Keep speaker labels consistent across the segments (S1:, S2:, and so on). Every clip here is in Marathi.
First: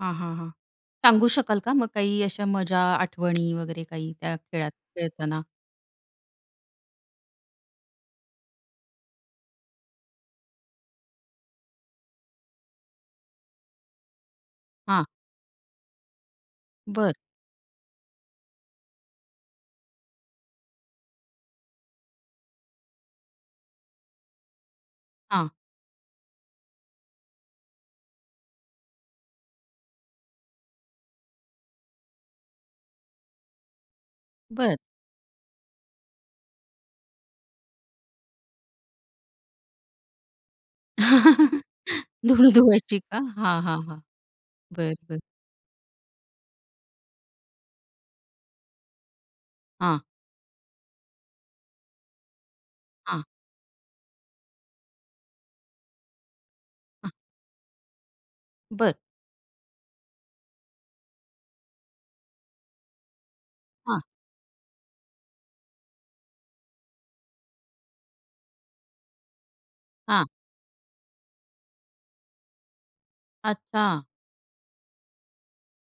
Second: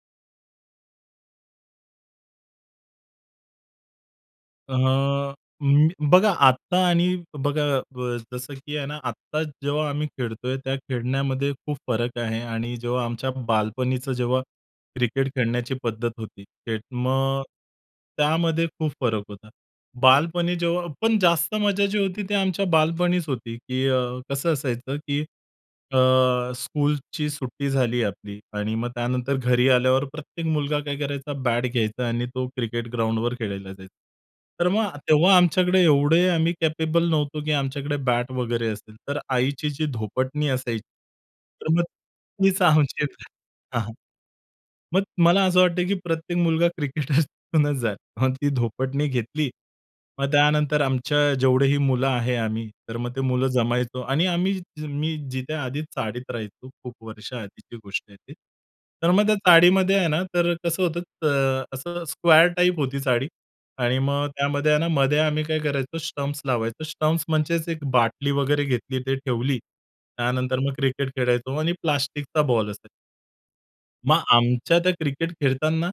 S1: हां, हां, हां. सांगू शकाल का मग काही अशा मजा, आठवणी वगैरे काही त्या खेळात
S2: अ,
S1: खेळताना?
S2: म बघा आत्ता आणि बघा अ, ब जसं की आहे ना, आत्ता जेव्हा आम्ही खेळतोय त्या खेळण्यामध्ये खूप फरक आहे आणि जेव्हा आमच्या बालपणीचं, जेव्हा
S1: हां.
S2: क्रिकेट खेळण्याची पद्धत होती, त्यात
S1: बरं.
S2: मग त्यामध्ये खूप फरक होता. बालपणी जेव्हा पण जास्त मजा जी होती ती आमच्या बालपणीच होती, की अ, कसं असायचं, की
S1: हां.
S2: अ, स्कूलची सुट्टी झाली आपली आणि मग त्यानंतर घरी आल्यावर प्रत्येक मुलगा काय करायचा, बॅट घ्यायचा आणि तो क्रिकेट ग्राउंडवर खेळायला जायचा. तर
S1: बरं.
S2: मग तेव्हा आमच्याकडे एवढे आम्ही कॅपेबल नव्हतो, की आमच्याकडे बॅट वगैरे असेल, तर आईची जी धोपटणी असायची. तर मग
S1: धुळ
S2: तीच
S1: धुवायची
S2: आमची
S1: का?
S2: बॅट
S1: हां,
S2: हां,
S1: हां,
S2: हां.
S1: हां. बरं.
S2: मग
S1: बरं.
S2: मला असं वाटतं, की प्रत्येक मुलगा क्रिकेट होऊन [unintelligible] जाईल. मग ती धोपटणी घेतली.
S1: हां.
S2: मग त्यानंतर आमच्या जेवढेही मुलं आहे आम्ही, तर मग ते
S1: हां.
S2: मुलं जमायचो आणि आम्ही मी जिथे आधीच चाळीत राहायचो खूप
S1: हां.
S2: वर्ष आधीची गोष्ट आहे.
S1: बरं.
S2: तर मग त्या चाळीमध्ये आहे ना, तर कसं होतं त अ, असं स्क्वेअर टाइप होती चाळी आणि
S1: हां.
S2: मग त्यामध्ये आहे ना मध्ये आम्ही काय करायचो स्टम्प्स लावायचो. स्टम्प्स म्हणजेच एक बाटली वगैरे घेतली ते ठेवली.
S1: हां.
S2: त्यानंतर मग क्रिकेट खेळायचो आणि प्लास्टिकचा बॉल असायचा.
S1: अच्छा.
S2: मग आमच्या त्या क्रिकेट खेळताना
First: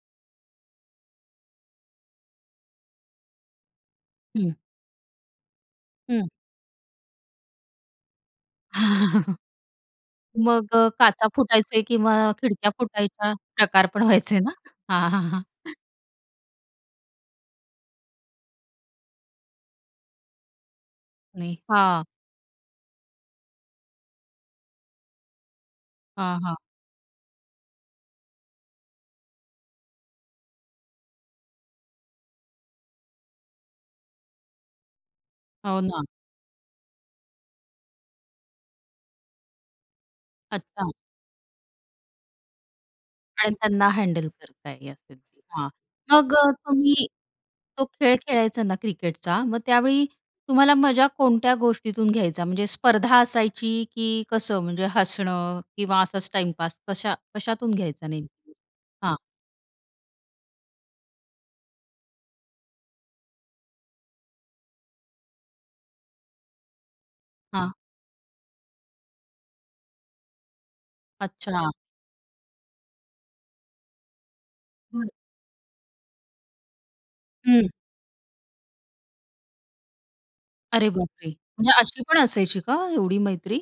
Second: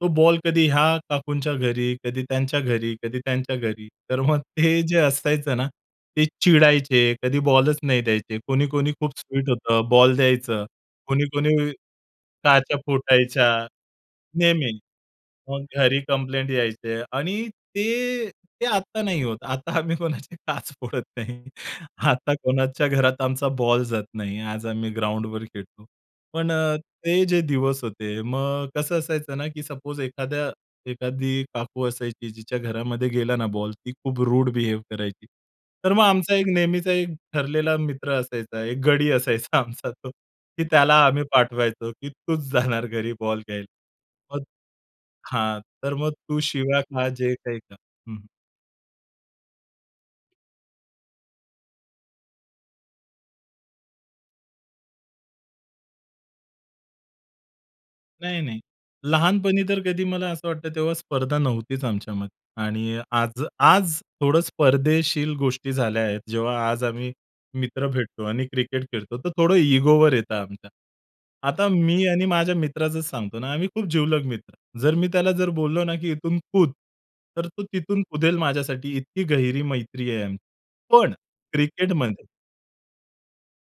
S2: तो बॉल कधी ह्या काकूंच्या घरी, कधी त्यांच्या घरी, कधी त्यांच्या घरी, तर मग
S1: हं.
S2: ते जे असायचं ना
S1: हं.
S2: ते चिडायचे, कधी बॉलच नाही द्यायचे, कोणी कोणी खूप स्वीट होतं, बॉल द्यायचं.
S1: मग अ,
S2: कोणी
S1: काचा
S2: कोणी
S1: फुटायचे किंवा खिडक्या
S2: काच्या
S1: फुटायचा
S2: फुटायच्या,
S1: प्रकार पण व्हायचे ना?
S2: नेहमी.
S1: हां, हां, हां.
S2: मग घरी कंप्लेंट यायचे आणि ते ते आता नाही होत आता आम्ही कोणाची काच फोडत नाही.
S1: नाही. हां.
S2: आता कोणाच्या घरात आमचा बॉल जात नाही. आज आम्ही ग्राउंडवर खेळतो.
S1: हां,
S2: पण
S1: हां.
S2: अ, ते जे दिवस होते मग कसं असायचं ना, की सपोज एखाद्या एखादी काकू असायची, जिच्या घरामध्ये गेला ना बॉल ती खूप रूड बिहेव करायची.
S1: हो
S2: तर
S1: ना.
S2: मग आमचा एक नेहमीचा एक ठरलेला मित्र असायचा, एक गडी असायचा आमचा तो, की
S1: अच्छा.
S2: त्याला आम्ही पाठवायचो, की तूच जाणार घरी बॉल
S1: आणि
S2: घ्यायला.
S1: त्यांना हँडल
S2: मग
S1: करता येईल [unintelligible]
S2: हां,
S1: हां,
S2: तर मग
S1: मग
S2: तू
S1: अ,
S2: शिव्या
S1: तुम्ही
S2: खा जे काही खा
S1: तो खेळ
S2: हं, हं.
S1: खेळायचा ना क्रिकेटचा मग त्यावेळी तुम्हाला मजा कोणत्या गोष्टीतून घ्यायचा, म्हणजे स्पर्धा असायची, की कसं म्हणजे हसणं किंवा असाच टाईमपास, कशा कशातून घ्यायचा
S2: नाही,
S1: नेमकी?
S2: नाही.
S1: हां.
S2: लहानपणी तर कधी मला असं वाटतं तेव्हा स्पर्धा नव्हतीच आमच्यामध्ये आणि आज, आज थोडं स्पर्धेशील गोष्टी झाल्या आहेत. जेव्हा आज आम्ही
S1: हां.
S2: मित्र भेटतो आणि क्रिकेट खेळतो, तर थोडं इगोवर येत आमच्या. आता
S1: अच्छा.
S2: मी आणि माझ्या मित्राचच सांगतो ना, आम्ही खूप जीवलग मित्र. जर मी
S1: हं.
S2: त्याला जर बोललो ना, की इथून कूद तर तो
S1: हं.
S2: तिथून कुदेल माझ्यासाठी इतकी गहिरी मैत्री आहे आमची.
S1: अरे
S2: पण
S1: बापरे! म्हणजे अशी पण
S2: क्रिकेटमध्ये
S1: असायची का एवढी मैत्री?